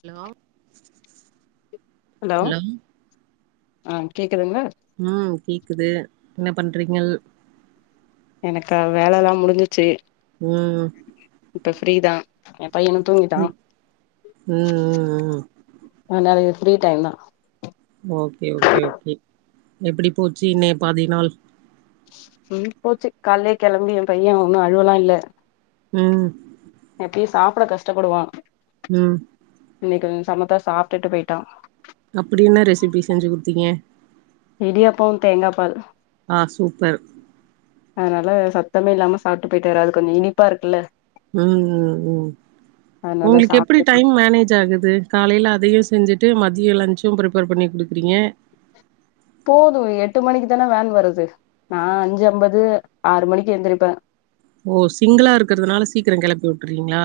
Hello hello ஆ கேட்குதுங்களா ஆ கேக்குது என்ன பண்றீங்கள் எனக்கா வேலல்லா முடிஞ்சிச்சு ம் இப்ப ஃப்ரீதா ஏ பையனும் தூங்கிட்டா ம் ம் ம் அதனால இது ஃப்ரீ டைம் தா ஓகே ஓகே ஓகே எப்படி போச்சு இன்னைய பாதி நாள் உம் போச்சு கால்லே கெளம்பி எம் பைய ஒன்னு அழுவலா இல்ல ம் எப்பயு சாப்பிட கஷ்டப்படுவா ம் இன்னைக்கு அவெ சமத்தா சாப்டுட்டு போய்ட்டா அப்டி என்ன ரெசிபி செஞ்சு குடுத்தீங்க இடியாப்ப தேங்கா பால் ஆ சூப்பர் அதுனால சத்தமே இல்லாம சாப்ட்டு போயிட்டாரு அது கொஞ்ச இனிப்பா இருக்குல்ல ம் அதனால உங்களுக்கு எப்டி சாப்ட்டு டைம் மேனேஜ் ஆகுது காலையில அதையு செஞ்சுட்டு மதிய லன்சு ப்ரிப்பேர் பண்ணி குடுக்குறீங்க போது எட்டு மணிக்கு தானே வேன் வருது நா அஞ்சு ஐம்பது ஆறு மணிக்கு எந்திரிப்பே ஓ சிங்குளா இருக்குறதுனால சீக்கிர கெளப்பி வுட்றீங்களா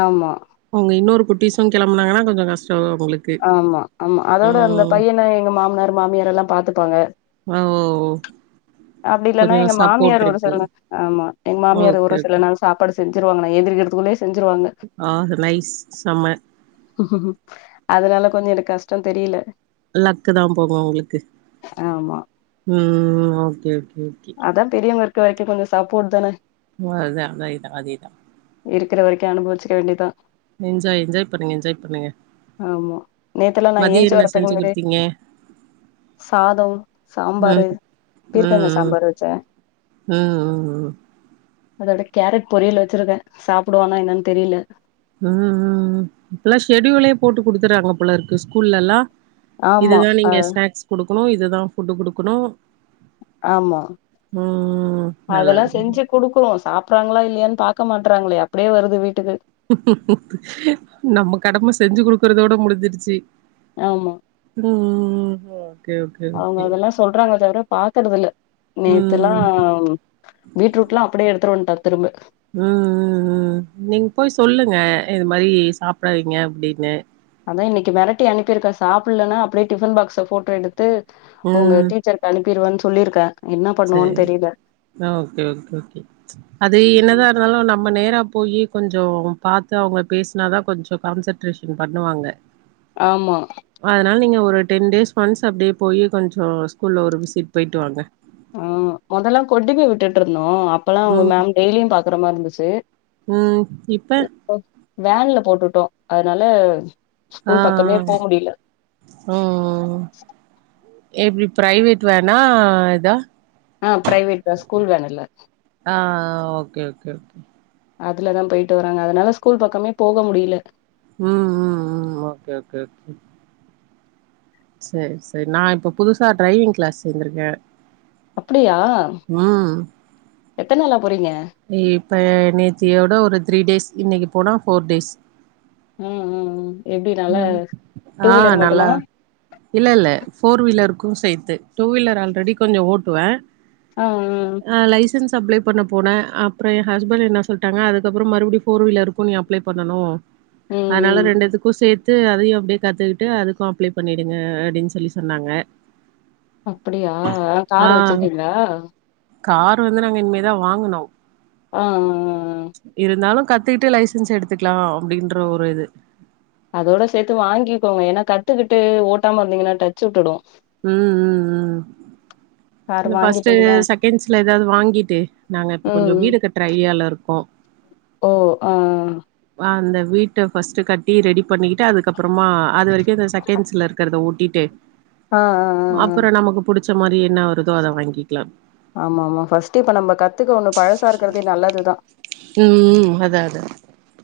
ஆமா உங்க இன்னோரு குட்டிஸு கெளம்புனாங்கன்னா கொஞ்ச கஷ்டோ உங்களுக்கு ஆமா ஆமா அதோட அந்த ம் பையன எங்க மாமனார் மாமியார் எல்லா பாத்துப்பாங்க ஓ ஓ ஓ அப்டி இல்லன்னா எங்க மாமியார் ஒரு இருக்கு சில நா ஆமா எங்க மாமியார் ஓகே ஒரு ஓகே சில நாள் சாப்பாடு செஞ்சிருவாங்க நா எந்திரிக்கிறதுக்குள்ளயே செஞ்சிருவாங்க ஆ நைஸ் செம்ம அதனால கொஞ்ச எனக்கு கஷ்ட தெரியல லக்கு தா போங்க உங்களுக்கு ஆமா ம் ஓகே ஓகே ஓகே அதா பெரியவங்க இருக்க வரைக்கு கொஞ்ச சப்போர்ட் தானே ஓ அதா அதேத அதேதா இருக்குற வரைக்கு அனுபவிச்சிக்க வேண்டியதா என்ஜாய் என்ஜாய் பண்ணுங்க என்ஜாய் பண்ணுங்க ஆமா நேத்துலா நா மதிய ஏன்ச்சு என்ன வரதுக்கு செஞ்சு முன்னாடியே குடுத்தீங்க சாதொ சாம்பாரு ம் பீர்க்கங்கா ம் சாம்பாரு வச்சே ம் ம் ம் அதோட கேரட் பொரியல் வச்சிருக்கே சாப்புடுவானா என்னன் தெரியல ம் ம் இப்பல்லா ஷெடியூலே போட்டு குடுத்துறாங்க போலருக்கு ஸ்கூல்லல்லா ஆமா இதுதா அ நீங்க ஸ்நாக்ஸ் குடுக்குணு இதுதா ஃபுட்டு குடுக்குணு ஆமா அதெல்லா நல்லது நல்லது செஞ்சு குடுக்குறோ சாப்புறாங்களா இல்லயான் பாக்க மாட்றாங்களே அப்டியே வருது வீட்டுக்கு நம்ம கடம செஞ்சு குடுக்குறதோட முடிஞ்சிருச்சு ஆமா ம் ம் அவுங்க அதெல்லா சொல்றாங்களே தவிர பாக்குறதில்ல நேத்துலா ம் பீட்ரூட்லா அப்டியே எடுத்துட்டு வன்ட்டா திரும்ப ம் ம் ம் நீங்க போய் சொல்லுங்க இது மாரி சாப்பிட வைங்க அப்டின்னு அதா இன்னைக்கு மெரட்டி அனுப்பிருக்க சாப்புலன்னா அப்டியே டிஃபன் பாக்ஸ ஃபோட்டோ எடுத்து உங்க ம் டீச்சர் அனுப்பிருவேன் சொல்லிருக்கே சரி ஓகே ஓகே ஓகே அது ம் என்னதா இருந்தாலு நம்ம நேரா போயி கொஞ்சோ பாத்து அவுங்க பேசுனா தா கொஞ்ச கான்சன்ட்ரேஷன் பண்ணுவாங்க ஆமா அதுனால நீங்க ஒரு டென் டேஸ் ஒன்ஸ் அப்டியே போய் கொஞ்சோ ஸ்கூல்ல ஒரு விசிட் போயிட்டு வாங்க ஆமா மொதல்லா கொடிவேரி வித்துட்டு இருந்தோ அப்பெல்லா அவுங்க ம் மேம் டெய்லியு பாக்கற மாரி இருந்துச்சு ம் இப்ப வேன்ல போட்டுட்டோ அதனால ஆ ஸ்கூல் பக்கமே போ முடில ம் எப்டி பிரைவேட் வேனா இதா ஆ பிரைவேட் பஸ் ஸ்கூல் வேன் இல்ல ஆ ஓகே ஓகே அதுலதா போயிட்டு வராங்க அதனால ஸ்கூல் பக்கமே போக முடில்ல ம் ம் ம் ஓகே ஓகே ஓகே சரி சரி நா இப்போ புதுசா டிரைவிங் கிளாஸ் சேந்துருக்கே அப்டியா ம் எத்தனாளா போறீங்க இப்ப நேத்தியோட ஒரு த்ரீ டேஸ் இன்னைக்கு போனா பஃபோர் டேஸ் ம் ம் ம் எப்டி நல்லா ம் டூ ஆ வீலர் மட்டுமா நல்லா இல்ல இல்ல ஃபோர் வீலருக்கு சேத்து டூ வீலர் ஆல்ரெடி கொஞ்சோ ஓட்டுவ ம் அ லைசன்ஸ் அப்ளே பண்ண போன அப்புற எ ஹஸ்பண்ட் என்ன சொல்ட்டாங்க அதுக்கப்புறம் மறுவடி ஃபோர் வீலருக்கு நீ அப்ளே பண்ணனு ம் அனால ரெண்டுதுக்கு சேத் து அதையு அப்டியே கத்துக்கிட்டு அதுக்கு அப்ளே பண்ணிடுங்க அப்டின் சொல்லி சொன்னாங்க அப்படியா அ காரு வச்சிருக்கீங்ளா காரு வந்து நாங்க இன்மே தா வாங்குனு ஆ இருந்தாலு கத்துக்கிட்டு லைசன்ஸ் எடுத்துக்லா அப்டின்ற ஒரு இது அதோட சேத்து வாங்கிக்கோங்க ஏன்னா கத்துக்கிட்டு ஓட்டாம இருந்தீங்கன்னா டச் விட்டுடு ம் ம் ம் கார் இல்ல ஃபஸ்ட்டு வாங்கிட்டீங்கன்னா செகண்ட்ஸ்ல ஏதாவ்து வாங்கிட்டு நாங்க இப்போ ம் கொஞ்சோ ம் வீடு கட்ற ஐடியால இருக்கோ ஓ ஆ ஆ அந்த வீட்ட ஃபஸ்ட்டு கட்டி ரெடி பண்ணிக்கிட்டு அதுக்கப் பறமா அது வரைக்கு இந்த செகண்ட்ஸ்ல இருக்கறத ஓட்டிட்டு ஆ ஆ ஆ ஆ அப்புற நமக்கு புடிச்ச மாரி என்ன வருதோ அத வாங்கிக்லா ஆமாமா ஃபஸ்ட்டு இப்ப நம்ப கத்துக்க ஒண்ணு பழசா இருக்கறதே நல்லது தா டி அதா அதா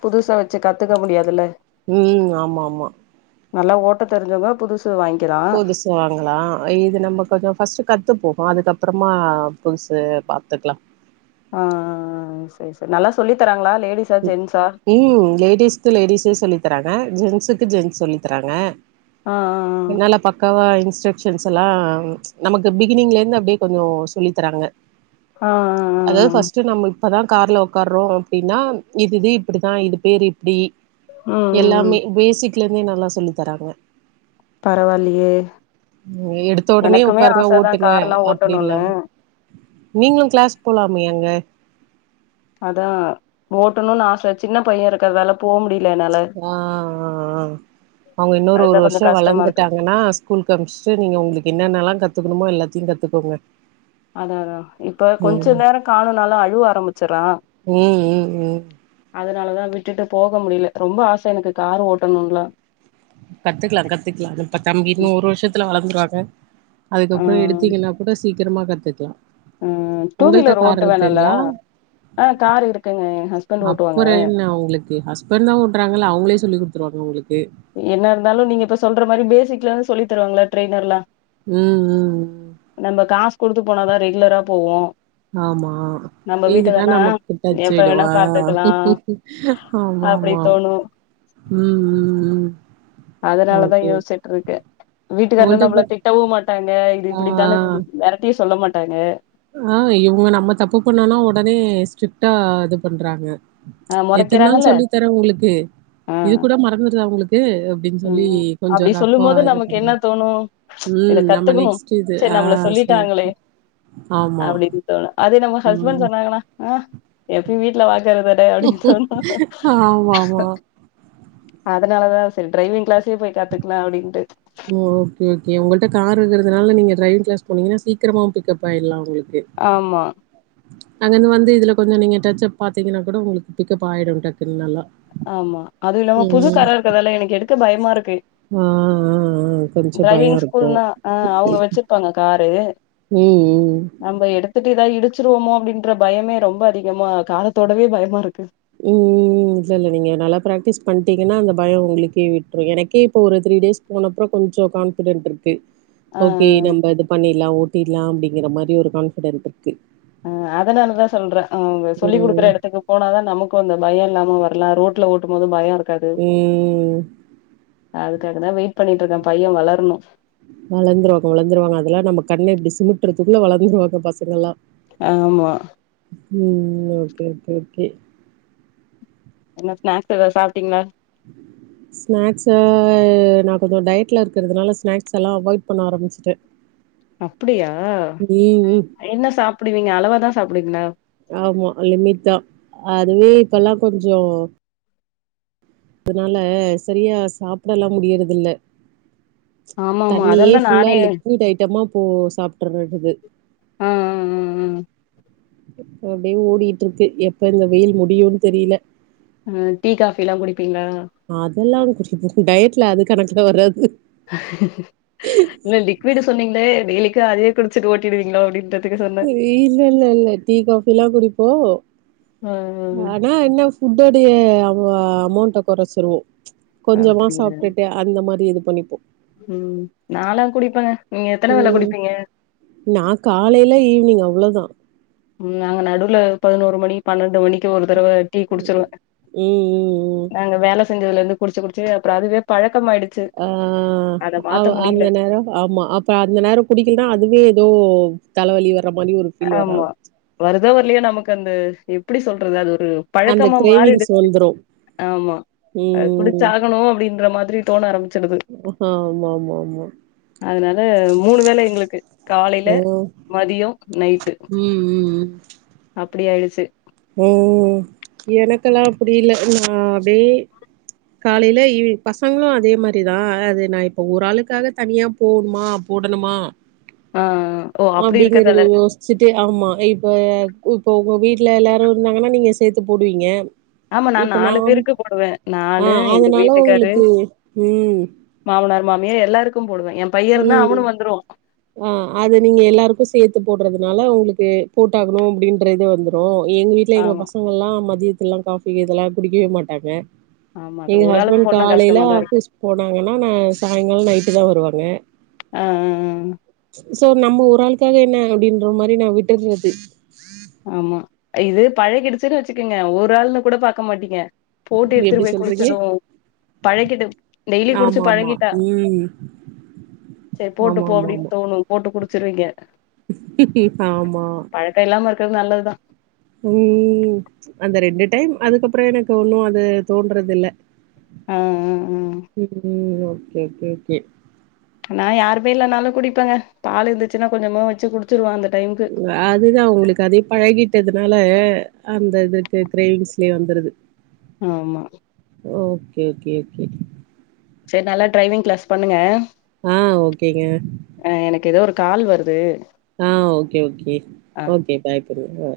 புதுசா வச்சு கத்துக்க முடியாதுல ம் ஆமாமா நல்லா ஓட்ட தெரிஞ்சவங்கோ புதுசு வாங்க்கிறா வாங்களா இது நம்ம கொஞ்சோ ஃபர்ஸ்ட்டு கத்துப்போ அதுக்கப்புறமா புதுசு பாத்துக்கலா ஆ செர் செர் நல்லா சொல்லி தராங்ளா லேடிஸா ஜென்ஸா ம் லேடிஸ்க்கு லேடீஸே சொல்லித்தராங்க ஜென்ஸுக்கு ஜென்ஸ் சொல்லி தராங்க ஆ என்னால்ல பா க்கவா இன்ஸ்ட்ரக்ஷன்ஸ்ல்லா நமக்கு பிகினிங்லேந்து அப்டியே கொஞ்சோ சொல்லி தராங்க ஆ ஆ ஆ ஆ ஆ ஆ அதாவ் ம் ஃபஸ்ட்டு நம்ம இப்பதா கார்ல உட்காறோ அப்டின்னா இதுது இப்டிதா இது பேரு இப்டி ம் ம் எல்லாமே பேஸிக் க்ல இருந்தே நல்லா சொல்லி தராங்க பரவால்லியே எடுத்த உடனே உக்காருங்க ஓட்டுங்க கார்லா அப்டி ஓட்டணுனு இல்லாம நீங்ளு கிளாஸ் போலாமே அங்க அதா ஓட்டணுன் ஆச சின்ன பைய இருக்கறதால போ முடில என்னா ஆ ஆ ஆ அவ்ங்க இன்னோரு அதுதா ஒரு கொஞ்ச வர்ஷோ கஷ்டமா இருக்கு வளந்துட்டாங்கன்னா ஸ்கூல்க் அம்ஸ்ட்டு நீங்க உங்ளுக் என்னென்னல்லா கத்துக்குணுமோ எல்லாத்தியு கத்துக்கோங்க அதா அதா இப்ப கொஞ்ச ம் நேரோ காணோனால அழுவ ஆரம்பிச்சர்றா ம் ம் ம் அதுனாலதா விட்டுட்டு போக முடில ரொம்ப ஆச எனக்கு காரு ஓட்டணுன்லா கத்துக்லா கத்துக்லா இப்ப தம்பி இன்னு ஒரு வர்ஷத்துல வளந்துருவாங்க ஆ அதுக்கப்பறோ எடுத் தீங்கனா கூட சீக்கிரமா கத்துக்லா ம் டூ வீலர் ஓட்டுவ நல்லா ஆ கார் இருக்குங்க எ ஹஸ் அப்பறோ என்ன உங்ளுக்கு ஹஸ்பண்ட் தா ஓட்றாங்கல்ல அவுங்ளே சொல்லி் குட்த்துருவாங்க உங்ளுக்கு என்ன இருந்தாலு நீங்க இப்ப சொல்ற மாரி பேசிக்லந் சொல்லி தருவாங்ளா ட்ரைனர்லா ம் ம் ம் நம்ப காஸ் குடுத்து போனாதா ரெகுலரா போவோ ஆமா நம்ம இதுன்னா வீட்டுக்கார்லா நமக்கு டச் எப்ப விடு வேணா ஆ பாத்துக்கலா ஆமா அப்டி ஆமா தோணு ம் ம் ம் அதுனாலதா ஓகே யோஸ்ச்சிட்ருக்கே வீட்டுக்காரனு உங்கள்ட்ட நம்மள இப்ப திட்டவு மாட்டாங்க இது ஆ இப்பிடி தானு மெரட்டியு சொல்ல மாட்டாங்க ஆ இவுங்க நம்ம தப்பு பண்ணோனா உடனே ஸ்ட்ரிட்டா இது பண்றாங்க ஆ எத்தன் நாள் மொறைக்கிறாங்கல்ல சொல்லி தரே உங்ளுக்கு ஆ இது கூட மறந்துருதா உங்ளுக்கு அப்டின் ம் சொல்லி ம் கொஞ்சோ அப்டி சொல்லும் ரஃப்ஃபா போது இது நமக்கு என்ன பண்றாங் தோணு இத ம் நம்ம கத்துக்கணு நெக்ஸ் சிது சரி ஆ நம்மள சேரி சொல்லிட்டாங்களே ஆமா அப்டின்னு தோணு அதே நம்ம ஹஸ்பண்ட் ம் சொன்னாங்கனா ஆ எப்பயு வீட்ல பாக்கற தான அப்டின் சொன்னா ஆமா ஆமா அதனால தா செரி ட்ரைவிங் க்ளாஸே போய் காத்துக்கலா அப்டின்ட்டு ம் ஓகே ஓகே உங்கள்ட்ட கார் இருக்கறதுனால நீங்க ட்ரைவிங் க்ளாஸ் போனீங்கனா சீக்கிரமாவு பிக்கப் ஆயிர்லா உங்ளுக்கு ஆமா அங்கர்ந்து வந்து இதுல கொஞ்சோ நீங்க டச்சப் பாத்தீங்கன்னா கூட உங்ளுக்கு பிக்கப் ஆயிடு டக்குன் நல்லா ஆமா அது இல்லாம புது ம் கார இருக்கறதால எனக்கு எடுக்க பயமாருக்கு ஆ, ஆ, ஆ, கொஞ்சம் பயம் ட்ரைவிங் இருக்கும் ஸ்கூல்னா ஆ அவுங்க வெச்சிர்ப்பாங்க காரு ம் ம் நம்ம எடுத்துட்டு எதா இடிச்சிருவமோ அப்டின்ற பயமே ரொம்ப அதிகமா கார தொடவே பயமாருக்கு ம் ம் ம் இல்லல்ல நீங்க நல்லா ப்ராக்டீஸ் பண்ட்டீங்கன்னா அந்த பயோ உங்ளுக்கே விட்ரு எனக்கே இப்ப ஒரு த்ரீ டேஸ் போனப்றோ கொஞ்சோ கான்ஃபிடென்ட்ருக்கு ஆ ஓகே நம்ப இது பண்ணீர்லா ஓட்டீர்லா அப்டிங்கிற மாரி ஒரு கான்ஃபிடென்ட்ருக்கு ஆ அதனாலதா சொல்றே அவுங்க சொல்லி ம், குடுக்கற எடத்துக்கு போனாதா நமக்கு அந்த பயோ இல்லாம வரலா ரோட்ல ஓட்டும்போது பயோ இருக் ம் அதுக்காக தா வெய்ட் பண்ணிட்ருக்கே பைய வளர்ணு வளந்துருவாங்க வளந்துருவாங்க அதெல்லா நம்ம கண்ண இப்டி சிமிட்றத்துக்குள்ள வளந்துருவாங்க பசங்கல்லா ஆமா ம் ஓகே ஓகே ஓகே என்ன ஸ்நாக்ஸ் எதாது சாப்ட்டீங்களா ஸ்நாக்ஸ நா கொஞ்சோ டயட்ல இருக்கிறதுனால ஸ்நாக்ஸ் எல்லா அவாய்ட் பண்ண ஆரமிஸ்ட்ட அப்டியா ம். என்ன சாப்பிடுவீங்க அளவாதா சாப்புடுவிங்ளா ஆமா லிமிட்தா அதுவே இப்பல்லா கொஞ்சோ அதுனால சரியா சாப்டலா முடியறதில்ல ஆமா ஆமா தண்ணியே அதாலதா ஃபுல்லா நானே லிக்யூட் ஐட்டமா போ சாப்ட்றமாய்டுது ஆ ஆ அ அ போ அப்டே ஓடிகிட்ருக்கு எப்ப இந்த வெயில் முடியூன் தெரில அ டீ காஃபிலா குடிப்பீங்ளா அதெல்லா குடுப்போ டயட்ல அது கணக்குல வராது இல்ல லிக்விடு சொன்னீங்ளே டெய்லிக்கு அதையே குடிச்சுட்டு ஓட்டிடுவீங்ளோ அப்டின்தா இல்ல இல்ல இல்ல டீ காஃபிலா குடிப்போ பரவால்ல ஆ என்ன ஃபுட்டோடய அமா அமோண்ட்ட கொறச்சிர்வே ஆ கொஞ்சமா அப்டியா சாப்ட்டுட்டு அந்த மாரி இது பண்ணிப்போ ம் நாலா குடிப்பங்க நீங்க எத்தன வேல குடிப்பீங்க நான் காலேல ஈவ்னிங் அவ்ளோதா ம் நாங்க நடுல பதுனோருமணி பன்னெண்டு மணிக்கு ஒரு தடவ டீ குடிச்சிருவ ம் ம் ம் நாங்க வேல செஞ்சதுல இருந்து குடிச்சு குடிச்சு அப்புறோ அதுவே பழக்கமாய்டு ஆ ஆமா அந்த நேரம் ஆமா அ ப்ப அந்த நேரோ குடிக்கல்னா அதுவே எதோ தலவலி வர்ற மானி ஒரு ஃபீல் வர ஆமா ஆரம் வருதோ வர்லையோ நமக்கு அந்த எப்புடி சொல்றது அது ஒரு அந்த பழக்கமா கிரேவிங்ஸ் மாறிடுச்சு வந்துரு ஆமா அது ம் குடிச்சாகணு அப்டின்ற மாதிரி தோன ஆரமிச்சுடுது ஆ ஆமாம்மாம்மா அதுனால மூணு வேல எங்ளுக்கு காலேல ஓ மதியோ நைட்டு ம் ம் அப்டி ஆய்டுச்சு ஓ எனக்கெல்லா அப்புடி இல்ல நா அப்டே காலேல ஈவினிங்க பசங்களு அதே மாரிதா ஆனா அது நா இப்ப ஒரு ஆளுக்காக தனியா போணுமா போடணுமா ஆ ஓ அப்டி இருக்கதால அப்டிங்கிறத யோஸ் சிட்டு ஆமா இப்போ உப்போ உங்க வீட்ல எல்லாரு இருந்தாங்கனா நீங்க சேத்து போடுவீங்க ஆமா நா இப்ப நாலு நாம் பேருக்கு போடுவே ஆ நானு எங்க அதுனால வீட்டுக்காரு உங்ளுக்கு ம் மாமனார் மாமியார் எல்லாருக்கும் போடுவ என் பையன் இருந்தா ம் அவனு வந்துருவா ஆ அது நீங்க எல்லாருக்கு சேத்து போட்றதுனால உங்ளுக்கு போட்டாகணு அப்டின்ற இது வந்து ரு எங் வீட்ல எங்க ஆமா பசங்கள்லா மதியத்துலா காஃபி இதெல்லா குடிக்கவே மாட்டாங்க ஆமா அது எங்க ஒரு ஆளுக்கு ஹஸ்பண்ட் போட்னா காலேல கஷ்டமாதா இருக்கு ஆபீஸ் போனாங்கனா நா சாயங்காலோ நைட்டுதா வருவாங்க ஆ அ சோ நம்ம ஒரு ஆளுக்காக என்ன அப்டின்ற மாரி நா விட்டுர்றது ஆமா இது பழகிடுச்சுன் வச்சுக்குங்க ஒரு ஆள்ன்னு கூட பாக்க மாட்டீங்க போட்டு எடுத்துட்டு எப்டி போய் சொல்றீங்க குடிக்கணு பழகிடும் டெய்லி குடிச்சு ஆமா ஆமா பழகிட்டா ம் சேர் ஆமா போட்டுபோ ஆமா அப்டின் ஆமா தோணு போட்டு குடிச்சிர்வீங்க ஆமா பழக் க இல்லாம இருக்கற்து நல்லதுதா உம் அந்த ரெண்டு டைம் அதுக்கப்புறோ எனக்கு ஒன்னு அது தோன்றது இல்ல ஆ ஆ ம் உம் ஓகே கே கே நா யாருமே இல்லனாலு குடிப்பேங்க பால் இருந்துச்சுன்னா கொஞ்சமா வச்சு குடிச்சிருவா அந்த டைம்முக்கு அதுதா ஒங்களுக்கு அதை பழகிட்டதுனால அந்த இதுக்கு கிரேவிங்ஸ்லயே வந்துருது ஆமா ஓ கே கே கே சேர் நல்லா டிரைவிங் கிளாஸ் பண்ணுங்க ஆ ஓகேங்க ஆ எனக்கு ஏதோ ஒரு கால் வர்து ஆ okay okay okay bye Brew ஆ